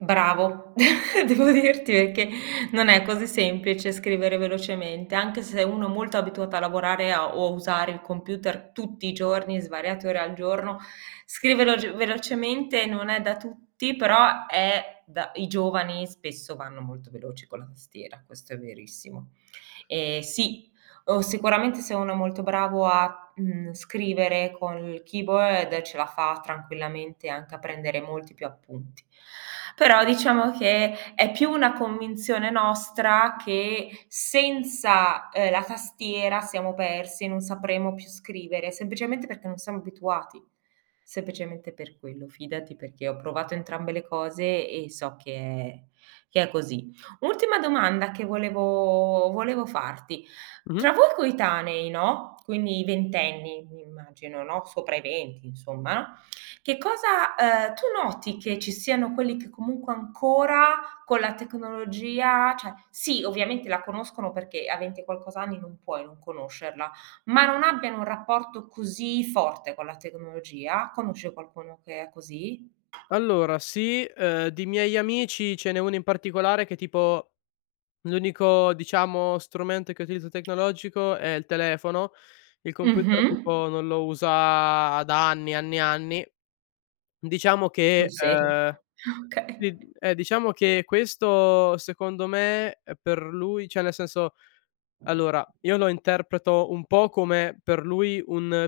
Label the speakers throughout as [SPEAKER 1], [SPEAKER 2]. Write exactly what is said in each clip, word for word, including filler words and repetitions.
[SPEAKER 1] Bravo. Devo dirti perché non è così semplice scrivere velocemente, anche se uno molto abituato a lavorare a o a usare il computer tutti i giorni, svariate ore al giorno, scrivere veloge velocemente non è da tutti, però è da i giovani spesso vanno molto veloci con la tastiera, questo è verissimo. Eh sì, o sicuramente se uno è molto bravo a, mhmm, scrivere con il keyboard ce la fa tranquillamente anche a prendere molti più appunti. Però, diciamo, che è più una convinzione nostra che senza, uhm, la tastiera siamo persi, non sapremo più scrivere, semplicemente perché non siamo abituati, semplicemente per quello. Fidati, perché ho provato entrambe le cose e so che è che è così. Ultima domanda che volevo volevo farti.
[SPEAKER 2] Mh-mh.
[SPEAKER 1] Tra voi coetanei, no, quindi ventenni immagino, no, sopra i venti, insomma. Che cosa uhm, tu noti che ci siano quelli che comunque ancora con la tecnologia ceh sì, ovviamente la conoscono perché a venti e qualcos'anni non puoi non conoscerla, ma non abbiano un rapporto così forte con la tecnologia? Conosci qualcuno che è così
[SPEAKER 2] Allora sì, uhm, di miei amici ce n'è uno in particolare che tipo l'unico, diciamo, strumento che utilizza tecnologico è il telefono. Il computer
[SPEAKER 1] Mh-mh.
[SPEAKER 2] tipo non lo usa da anni, anni e anni. Diciamo
[SPEAKER 1] Sul
[SPEAKER 2] che,
[SPEAKER 1] serio?
[SPEAKER 2] uhm,
[SPEAKER 1] Ah, okay.
[SPEAKER 2] si eh, diciamo che questo, secondo me, per lui ceh, nel senso allora io lo interpreto un po' come per lui un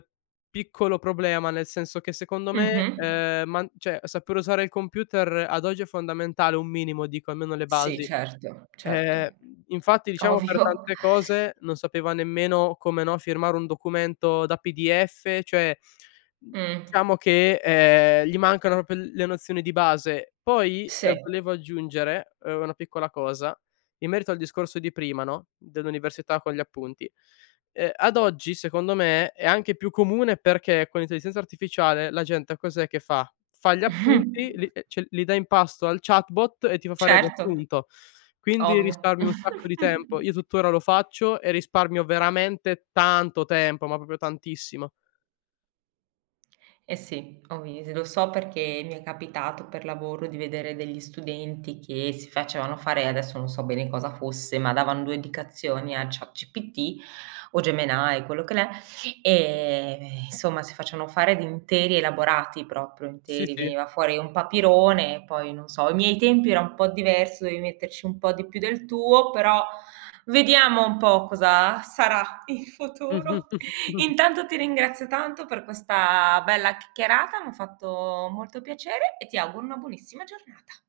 [SPEAKER 2] piccolo problema. Nel senso che, secondo me,
[SPEAKER 1] Mh-mh.
[SPEAKER 2] uhm, man ceh, saper usare il computer ad oggi è fondamentale, un minimo dico, almeno le
[SPEAKER 1] Sì,
[SPEAKER 2] basi.
[SPEAKER 1] certo, certo,
[SPEAKER 2] Eh, infatti, diciamo, per
[SPEAKER 1] ovvio.
[SPEAKER 2] tante cose non sapeva nemmeno come, no, firmare un documento da PDF, cioè,
[SPEAKER 1] Mh.
[SPEAKER 2] diciamo che, ehm, gli mancano propio l le nozioni di base. Poi,
[SPEAKER 1] Se.
[SPEAKER 2] volevo aggiungere, uhm, una piccola cosa, in merito al discorso di prima, no, dell'università con gli appunti. Uhm, ad oggi, secondo me, è anche più comune, perché con l'intelligenza artificiale la gente cos'è che fa? Fa gli appunti, li ceh li dà in pasto al chatbot e ti fa fare il
[SPEAKER 1] Certo,
[SPEAKER 2] riassunto. Quindi
[SPEAKER 1] ovvio.
[SPEAKER 2] risparmi un sacco di tempo. Io tuttora lo faccio e risparmio veramente tanto tempo, ma propio tantissimo.
[SPEAKER 1] Eh sì, [unintelligible] lo so perché mi è capitato per lavoro di vedere degli studenti che si facevano fare adesso non so bene cosa fosse, ma davan due indicazioni a ChatGPT o Gemini, quello che l'è, ehm, nsomma, si facevano fare di interi elaborati, proprio
[SPEAKER 2] Sì,
[SPEAKER 1] interi,
[SPEAKER 2] sì.
[SPEAKER 1] veniva fuori un papirone, poi non so, ai miei tempi era un po' diverso, dovevi metterci un po' di più del tuo, però vediamo un po' cosa sarà il futuro. Intanto ti ringrazio tanto per questa bella chiacchierata, m'ha fatto molto piacere e ti auguro una buonissima giornata.